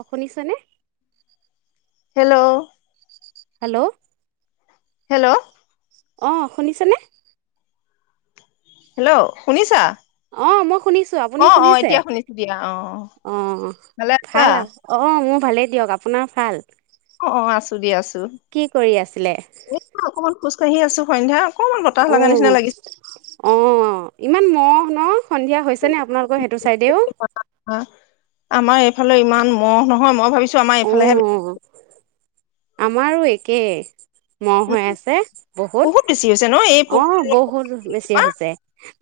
অ শুনিছ নে? Hello hello hello অ শুনিছেনে? হেল্ল' শুনিছা? অ মই শুনিছো আপুনি অ অ শুনিছে এতিয়া শুনিছো দিয়া অ অ ভালে আছা ভাল আৰু অ মোৰ ভালেই দিয়ক আপোনাৰ ভাল অ অ আছো দ আছো কি কৰি আছিলে এই অকমান খোজ কাঢ়ি আছো। সন্ধ্যা অকমান বতাহ অ লগা নিচিনা লাগিছে অ ইমান অ ন সন্ধিয়া হৈছে নে আপোনালোকৰ সেইটো চাইদেও আমাৰ এইফালে ইমান মহ নহয় মই ভাবিছো আমাৰ অ এইফালেহে অ আমাৰো একে মহ উম হৈ আছে বহুত বেছি হৈছে ন এই পোক অ বহুত বেছি পৰুৱা। হৈছে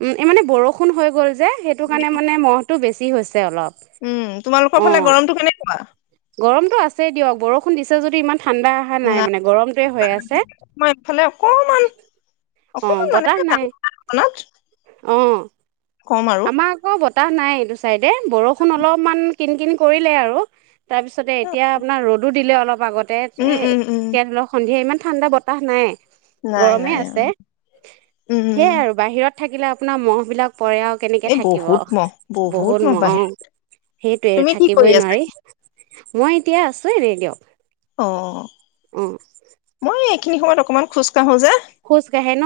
উম এই মানে বৰষুণ হৈ গ'ল যে সেইটো কাৰণে মানে মহ টো বেছি। কি হৈছে? অলপ উম তোমালোকৰ ফালে গৰমটো কেনেকুৱা? গৰমতটো আছেই দিয়ক বৰষুণ দিছে যদি ইমান, ঠাণ্ডা অহা নাই মানে গৰমটোৱে হৈ আছে মই ইফালে অকমান অঁ অকমান বতাহ নাই মানেত অঁ আমাৰ আকৌ ব বতাহ নাই এইটো চাইডে বৰষুণ অলপমান কিন কিন কৰিলে আৰু, তাৰপিছতে এতিয়া আপোনাৰ ৰ'দত দিলে অলপ আগত ত উম এ উম উম এতিয়া ধৰি লওক সন্ধিয়া ইমান ঠাণ্ডা বতাহ নাই নাই গৰমে নাই আছে উম উম সেয়াই আৰু বাহিৰত থাকিলে আপোনাৰ মহ বিলাক পৰে কেনেকে এই থাকিব বহুত মহ বহুত মহ বাহিৰত সেইটোৱে তুমি কি কৰি থাকিবই আছা নোৱাৰি। মই এতিয়া আছোৱে এনে দিয়ক, অ অঁ মই সিনি সময় অকণমান খোজ কাঢ়ো যে খোজ কাঢ়ে ন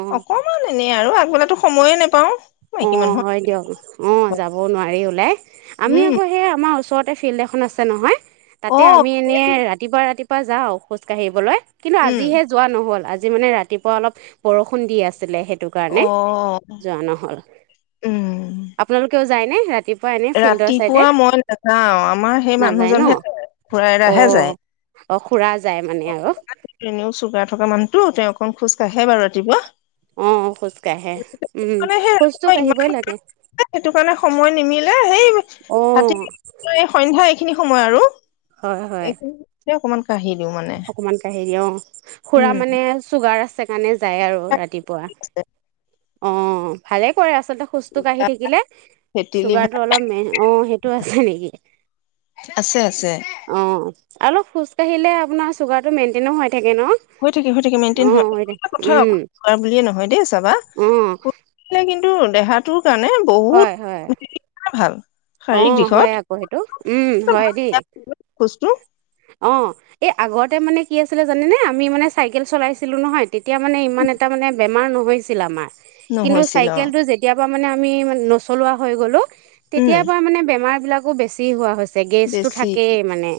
অঁ অকমান এনে আৰু আগবেলা, সময়ে নাপাওঁ অ হয় দিয়ক অ যাব নোৱাৰি ওলাই আমি উম আকৌ সেই আমাৰ ওচৰত তাতে ফিল্ড এখন আছে নহয় অ তাতে আমি এনে ৰাতিপুৱা ৰাতিপুৱ ত পৰাা যাওঁ খোজ কাঢ়িবলৈ কিন্তু উম আজিহে যোৱা নহল আজি আ যি মানে ৰাতিপুৱা অলপ বৰষুণ দি আছিলে সেই সেইটো অ কাৰণে যোৱা নহ'ল উম আপোনালোকে যায় নে ৰাতিপ ৰাতিপুৱা মই নাযাও আমাৰ সেই নাযায় ন মানুহজনহে ঘুৰাই এৰাহে যায় অ' অ' খুৰা যায় মানে আৰু এনেও চুগা থকা মানুহতটো তেওঁ অকণ খোজ কঢ়ে বাৰু ৰাতিপুৱা অ খোজ কাঢ়ে উম মানে সেই খোজ ৰাতিপুৱা ইমান কাঢ়িবই লাগে এ সেই হাতী অ' সন্ধা এইখিনি সময় আৰু হয় হয় এইখিনি অকমান [unintelligible] অকমান কাহেৰি অ খুৰা উম মানে চুগাৰ আছে আছে কাৰণে যায় আৰু ৰাতি ৰাতিপুৱা আছে অ ভালে কৰে আছে আচলতে খোজ কাঢ়ি থাকিলে ভেটেলি ভাত চুগাৰটো অলপ ম অ সেইটো আছে নেকি আছে আছে অ অলপ খোজ কাঢ়িলে আপোনাৰ চুগাৰটো মেইনটেইনো হয় হৈ থাকে হৈ থাকে মেইনটেইন থাকে কথা উম বুলিয়ে নহয় দেই বাবা অ [unintelligible] টো দেহাটো কাৰণে বহুত হয় হয় ভাল অ শাৰীৰিক দিশত হয় আকৌ সেইটো উম হয় দেই খোজটো অঁ এই আগতে মানে কি আছিলে জানেনে আমি মানে চাইকেল চলাইছিলোঁ নহয় তেতিয়া মানে ইমান এটা মানে বেমাৰ নহৈছিল আমাৰ কিন্তু নহৈছিল অ চাইকেল টো যেতিয়া মানে আমি নচলোৱা হৈ গ'লো। উম তেতিয়াৰ পৰা মানে বেমাৰ বিলাকো বেছি হোৱা হৈছে। গেছটো বেছি থাকেই মানে।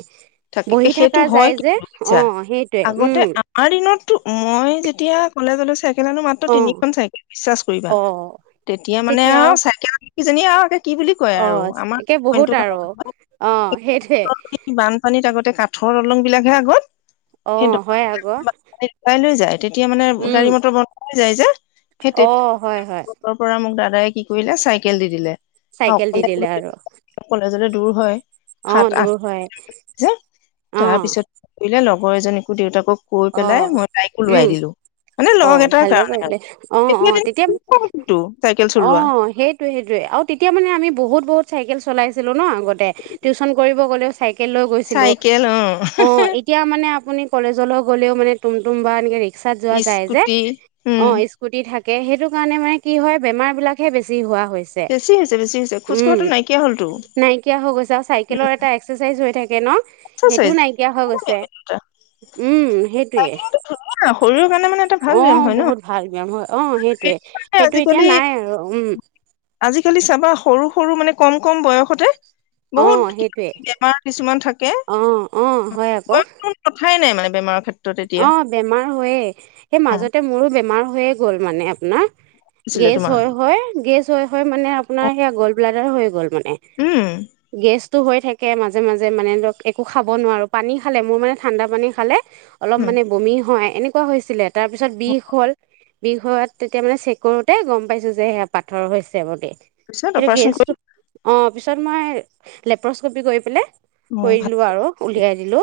থাকে, বহি সেইটো থকা হয় যায় যে কিন্তু, অ [unintelligible] সেইটোৱে আগতে উম আমাৰ দিনতটো, মই যেতিয়া কলেজলৈ চাই [unintelligible] মাত্ৰ অ তিনিখন চাইকেল, বিশ্বাস [unintelligible] কৰিবা, অ তেতিয়া মানে তেতিয়াও আৰু চাইকেল কিজানি আৰু [unintelligible] আৰু অ' আমাৰ একে অইনটো বহুত আৰু। অ' সেইটোৱে। বানপানীত আগতে কাঠৰ দলঙবিলাকহে আগত। অ সেই হয় আকৌ [unintelligible] ওলাই লৈ যায়, তেতিয়া মানে উম গাড়ী-মটৰ বন্ধ হৈ যায় যে, সেই অ হয় হয় [unintelligible] কি কৰিলে, চাইকেল দি দিলে। চাইকেল দি অকলে দিলে আৰু কলেজলে দূৰ হয়। সাত অ' আঠ দূৰ হয়। যে, অ তাৰপিছত এ লগৰ এজনীকো দেউতাকক কৈ অ পেলাই, মই তাইকো উম লোৱাই দিলো। মানে অ' লগ এটাৰ ভালে কাৰণে আৰু কৰিলে। অ' অ' তেতিয়া, দিনটো চাইকেল অ' চলোৱা সেইটোৱে, সেইটোৱে। আৰু তেতিয়া মানে আমি বহুত-বহুত চাইকেল চলাইছিলো ন আগতে? টিউচন কৰিব গ'লেও চাই কেল লৈ গৈছিলো, চাইকেল অ অ' এতিয়া মানে আপুনি কলেজলৈ গ'লেও মানে তুম-তুম বা এনেকে ৰিক্স যায় যে, স্কুটি উম অ' স্কুটি থাক কে সেইটো কাৰণে মানে কি হয়, বেমাৰবিলাকহে বেছি হোৱা হৈছে। বেছি হৈছে বেছি হৈছে খোজ উম, কঢ়াটো নাইকিয়া হলতো নাইকিয়া হৈ গৈছে আৰু উম চাইকেলৰ এটা এক্সাৰচাইজ হৈ থাকে। কেন' সেইটোও এক্সাৰচাইজ নাইকিয়া হৈ গৈছে। উম সেইটোৱে। চাইকেলটো ধুনীয়া শৰীৰৰ কাৰণে মানে এটা ভাল ব্যায়াম অ' হয় ন বহুত ভাল ব্যায়াম হয়। অ' সেইটোৱে, মানে সেইটো এতিয়া আজিকালি নাই আৰু উম। আজিকালি চাবা, সৰু-সৰু মানে কম-কম বয়সতে। অ', বহুত সেইটোৱে বেমাৰ কিছুমান থাকে। অ', অ', হয় আকৌ [unintelligible] কথাই নাই মানে। বেমাৰ অ বেমাৰ হয়ে সেই উম, মাজতে মোৰো বেমাৰ। হৈয়ে গ'ল মানে আপোনাৰ। আছিলে গেছ তোমাৰ হয় হয় গেছ। হয় মানে আপোনাৰ সেই আগল। ব্লডাৰ হৈ গ'ল মানে। উম গেছ হৈ থাকে মাজে মাজে মানে ধৰক একো খাব নোৱাৰো পানী খালে মোৰ মানে ঠাণ্ডা পানী খালে অলপ উম, মানে বমি হয় এনেকুৱা হৈছিলে তাৰপিছত বিষ হ'ল বিষ হোৱাত তেতিয়া মানে চেক কৰোঁতে গম পাইছোঁ যে সেয়া পাথৰ হৈছে ম দেই তাৰপিছত এ অপাৰেচন কৰি গেছটোো অ। তাৰপিছত মই লেপ্ৰস্কপি গৈ পেলাই। অ, কৰি ভাল দিলো আৰু উলিয়াই দিলো। হিলো।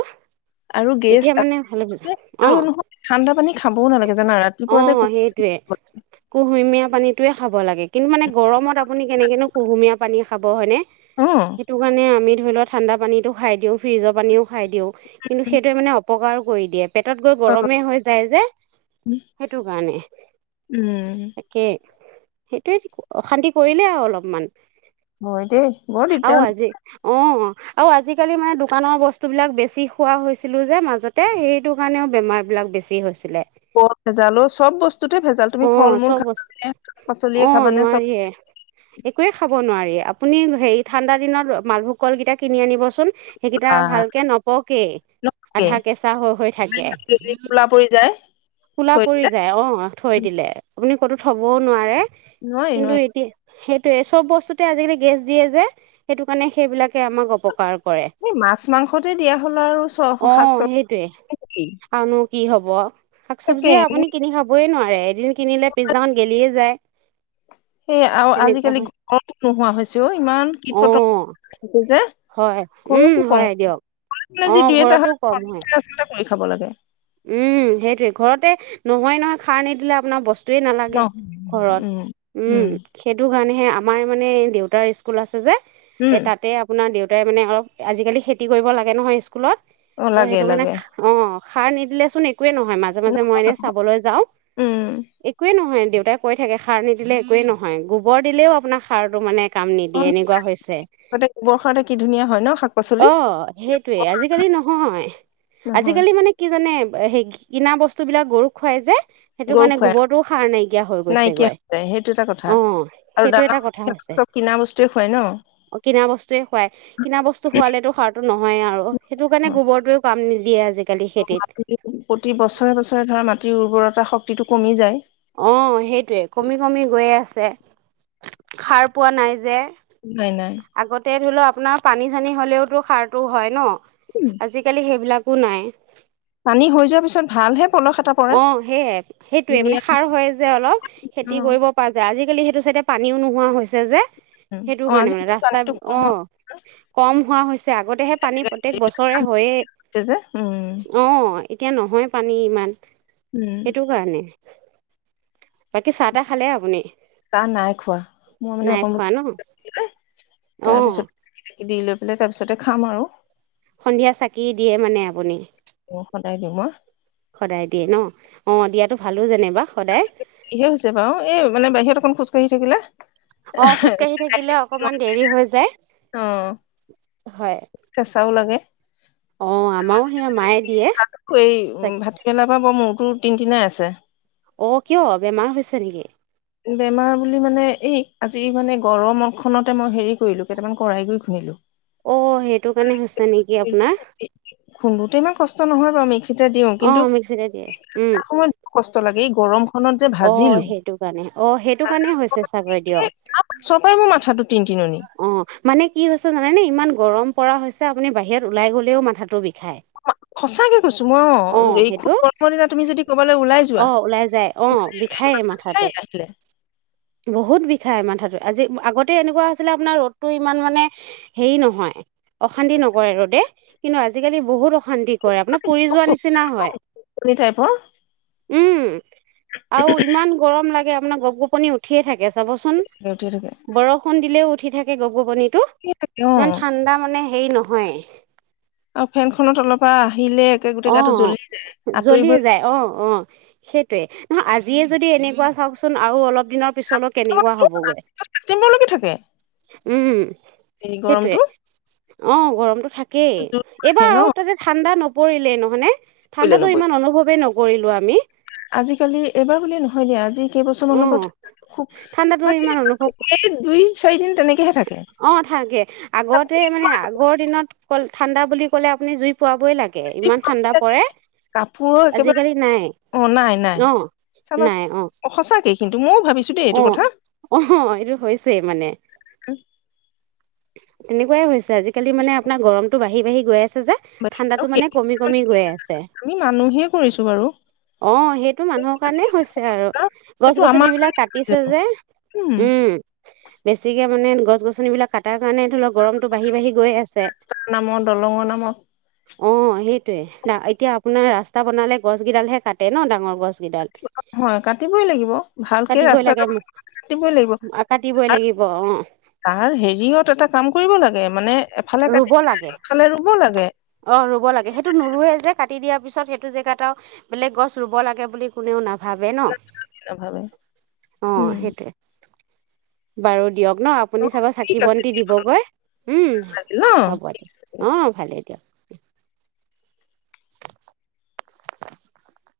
আৰু গেছ আৰু অঁ নহয় ঠাণ্ডা পানী খাবও নালাগে জানা ৰাতিপুৱা অঁ যে টোৱে খাব লাগে কিন্তু মানে গৰমত আপুনি কেনেকেনো কুহুমীয়া পানী খাব হয় নে সেইটো কাৰণে আমি ধৰি লোৱা ঠাণ্া পানীটো খাই দি ফ্ৰীজৰ পানীও খাই দিওঁ। কিন্তু সেইটোোৱে মানে অপকাৰ কৰি দিয়ে পেটত গৈ অ, গৰমে হৈ যায় যে সেইটো কাৰণে উম তাকেই। সেইটোোৱে অশান্তি কৰিলে আৰু অলপমান। হয় তে বহত আৰু ঠিকঠাক। আজি অ আৰু আজিকালি মানে দোকানৰ বস্তু বিলাক বেছি খোৱা হৈছিলো যে মাজতে। তে সেইটো কাৰণেও বেমাৰ বিলাক বেছি হৈছিলে। অ ভেজাল অ চব বস্তুতে ভেজাল তুমি অ ফল মূল চব খাবা বস্তু নে শাক অ পাচলিয়ে খাবানে চব। নোৱাৰিয়ে খাব নোৱাৰি আপুনি হেৰি ঠাণ্ডা দিন মালভোগ কলকেইটা কিনি আনিব চচোন। সেইকেইটা আহ, ভালকে নপকে নহয়েই। আধা। কেঁচা হৈ হৈ থাকে। ক'লা পৰি যায় কলা থৈ পৰি দিলে যায় অ থৈ দিলে। আপুনি ক'তো থ'বও নোৱাৰে। নোৱাৰি কিন্তু নোৱাৰি এতিয়া সেই তে চব বস্তুতে আজিকালি গেছ দিয়ে যে সেইটো কাৰণে সেইবিলা কে আমাক অপকাৰ কৰে এই মাছ মাংসতে দিয়া হ'ল আৰু চ অ শাক সেইটোৱে চবজি আৰুন কি হ'ব শাক তাকে চব্জিয়ে আপুনি কিনি খাবই নোৱা ৰে এদিন কিনিলে পিছদিনাখন গেলিয়ে যায় সেই আও তেনেকুৱা আজিকালি হয় গৰমতো নোহোৱা হৈছে অ ইমান অ কীট পতংগ হৈছে যে হয় উম ঘৰতো কম হয় দিয়ক অ ঘৰতো কম হয় পুই খাব লাগে উম সেইটোয়ে ঘৰতে নহয় নহয় খাৰ নিদিলে আপোনাৰ ব স্তুৱে ন নালাগে উম ঘৰত উম সেইটো কাৰণে হে আমাৰ মানে দেউতাৰ স্কুল আছে যে উম এ তাতে আপোনাৰ দেউ তাই মানে অলপ আজিকালি খেতি কৰিব লাগে নহয় স্কুলত অ ত' লাগে সেইটো মানে লাগে অ খাৰ নিদিলে চোন এ কোৱে নহয় মাজে মাজে মই এনে চাবলৈ যাওঁ উম একোৱে নহয় দেউতাই কৈ থাকে সাৰ নিদিলে একোৱেই নহয় গোবৰ দিলেও আপোনাৰ সাৰটো মানে কাম অ নিদিয়ে এনেকোৱা হৈছে আগতে গোবৰ সাৰতে কি ধুনীয়া হয় ন শাক অ পাচলি সেইটোৱে আজিকালি নহয় নহয় আজিকালি মানে মানে সেই কিনা বস্তুবিলাক গৰুক খুৱাই যে সেইটো গৰু কাৰণে খুৱাই গোবৰটোও সাৰ নাইকিয়া হৈ গৈছে নাইকিয়া গৈ হৈ যায় সেইটো এটা কথা অ আৰু সেইটো দানা এটা কথা হৈছে চব কিনা বস্তুৱে খুৱাই ন অ কিনা বস্তুৱে খোৱাই কিনা বস্তু খোৱালেতো সাৰ তো নহয়েই আৰু সেইটো কাৰণ গোবৰটোৱে কাম নিদি য়ে আজিকালি খেতিত মাটি প্ৰতি বছৰে বছৰে ধৰা মাটিৰ উৰ্বৰ তা শক্তিটো কমি যায় অ সেইটোৱে য়ে কমি কমি গৈ আছে খাৰ পোৱা নাই যে নাই নাই। আগতে ধৰি লোৱা আপোনাৰ পানী চানী হ'লেওতো সাৰটো হয় ন আজিকালি সেইবিলাক তো নাই পানী হৈ যোৱাৰ পিছত ভাল হে অ সেইয়ে সেইটোৱে মানে সাৰ হয় যে অলপ খেতি অ', কৰিব পৰা যায় আজিকালি সেই এইটো চাইডে পানীও নোহোৱা হৈছে যে সেইটো অ', কাৰণে মানে আজিকালি ৰাস্তা পানীটো কম আহ কম হোৱা হৈছে আগতেহে পানী প্ৰতয়েক বছৰে হয়য়েই হৈছে যে উম। অ। এতিয়া নহয় পানী ইমান। উম। সেইটো কাৰণে বাকী চাহ তাহ খালে আপুনি? চাহ নাই খোৱা। মই মানে নাই অকণ খোৱা ন [inaudible] অ তাৰপিছত দি লৈ ব তাৰপিছতে খাম আৰু। সন্ধিয়া চাকি দিয়ে মানে আপুনি? [unintelligible] সদায় দিয়ে ন? অ দিয়াতো ভালো যেনিবা সদায়। ইহে হৈছে বাও। এই মানে বাহিৰত অকণ খোজকাঢ়ি থাকিলে। অ খোজকাাঢ়ি থাকিলে অকমান দেৰি হৈ যায়। অ', হয় কেঁচাও লাগে আহ আমাৰো সেই মায়ে দিয়ে। মোৰ তিন টিনাই আছে। অঁ কিয় বেমাৰ হৈছে নেকি? বেমাৰ বুলি মানে এই আজি মানে গৰমৰ ফোনতে মই হেৰি কৰিলো কেইটামান কৰাই গু খুন্দিলোঁ। অ সেইটো কাৰণে হৈছে নেকি আপোনাৰ [inaudible] খুন্দোতে ইমান কষ্ট নহয় বাৰু মিক্সিটা দিওঁ অ কিন্তু মিক্সিতে দিয়ে উম সময়ত কষ্ট লাগে। গৰম। খনত যে অ ভাজিলো সেইটো কাৰণে অ সেইটো তাৰ কাৰণে হৈছে চাগৈ দিয়ক? পাছৰ পৰাই মোৰ মাথাটো টিন টিননি অ মানে কি হৈছে জানে নে ইমান গৰম। গৰম পৰা হৈছে আপুনি বাহিৰত ওলাই গ'লেও মাথাটো বিষ। সঁচাকে কৈছো অ, মই অ এই খুব সেইটো গৰমৰদিনা তুমি যদি কবাল ওলাই যোৱা অ [inaudible] ওলাই যায় অ বিষায়ে মাথাটো বিষাই মাথাটো আজি আগতে এনেকুৱা আপুনাৰ ৰদটো ইমান মানে হেই নহয় অশান্তি নকৰে ৰ'ডে। কিন্তু আজি কালি বহুত শান্তি কৰে আপোনাৰ পুৰি যোৱা নিচিনা হয়। কণী টাইপৰ উম। আৰু ইমান গৰম লাগে। মানে গপ গপনি উঠিয়ে থাকে। যাবচোন উঠি থাকে বৰষুণ উঠি থাকে গপ গবনিত টো থাকে অ ইমান ঠাণ্ডা মানে সেই নহয় অ ফেনখনত অলপ আহ অ'! আঁতৰিবই জ্বলিয়ে যায়। অ'! অ'! সেইটোৱে। নহয়। আজিয়ে যদি, এনেকুৱা চাওঁকচোন আৰু অলপ দিনৰ পিছলৈ কেনেকুৱা হ'বগৈ। ছেপ্টেম্বৰলৈকে থাকে উম! এই সেইটোৱে গৰমটো অ'! গৰমটো থাকেই। জুন আহে এইবাৰ ন আৰু তাতে ঠাণ্ডা ন পৰিলেই নহয়নে? পৰিলে ঠাণ্ডাটো নপৰিলে ইমান অনুভৱে নক কৰিলোঁ আমি। আজিকালি এইবাৰ বুলিয়ে নহয় দিয়া। আজি, কেইবছৰ অ মানৰ পৰা ঠাণ্ডাতো ইমান অনুভৱ [unintelligible] থাকে অ'! থাকে। আগতে মানে, আগৰ দিনত কল ঠাণ্ডা বুলি ক'লে আপুনি জুই পুৰাবই লাগে। [unintelligible] ইমান ঠাণ্ডা পৰে। কাপোৰৰ একেবাৰে আজিকালি নাই। অ নাই নাই অ'! নাই চাবাচোন অ'! সঁচাকে কিন্তু ময়ও ভাবিছো দেই এইটো অ'! কথা অ'! এইটো হৈছেই মানে। উম! তেনেকুৱাই হৈছে। আজিকালি মানে, আপোনাৰ গৰমতটো বাঢ়ি বাঢ়ি গৈ আছে। যে ঠাণ্ডাতটো সেইটো মানে, কমি কমি গৈ আছে। আমি মানুহে কৰিছো বাৰু অ'! সেইটো মানুহৰ কাৰণেই হৈছে আৰু গছ সেইটো গছনি আমাৰ বিলাক কাটিছে যে, উম, বেছিকে মানে, গছ গছন বিলাক কাটাৰ কাৰণে, এইটো ধৰি ল' গৰমতটো বাঢ়ি বাঢ়ি গৈ আছে। নামৰ দলঙৰ নামত অ'! সেইটৱে, এতিয়া আপোনাৰ ৰাস্তা বনালে গছ গেইডালহে কাটে ন' ডাঙৰ গছ হয়। কাটিবই লাগিব, ভালকে কাটিবই ৰাস্তা লাগে কাটিবই লাগিব কাটিবই লাগিব অ তাৰ হেৰিয়ত এ, টা কাম কৰিব লাগে। মানে এফালে ৰুব কাটিছে লাগে আনফালে ৰুব লাগে অ'! ৰুব লাগে। সেইটো নোৰোৱে যে, কাটি দিয়া পিছত। সেইটো জেগাত আও বেলেগ গছ ৰুব লাগে বুলি কোনেও নাজ ভালে ন'? নাভাবে অ'! উম সেইটোৱে। বাৰু দিয়ক। ন' আপুনি চাগৈ চাকি ঠিক আছে বন্তি দিবগৈ। উম! ন হ'ব দিয়া। অ'! ভালে দিয়া! [unintelligible]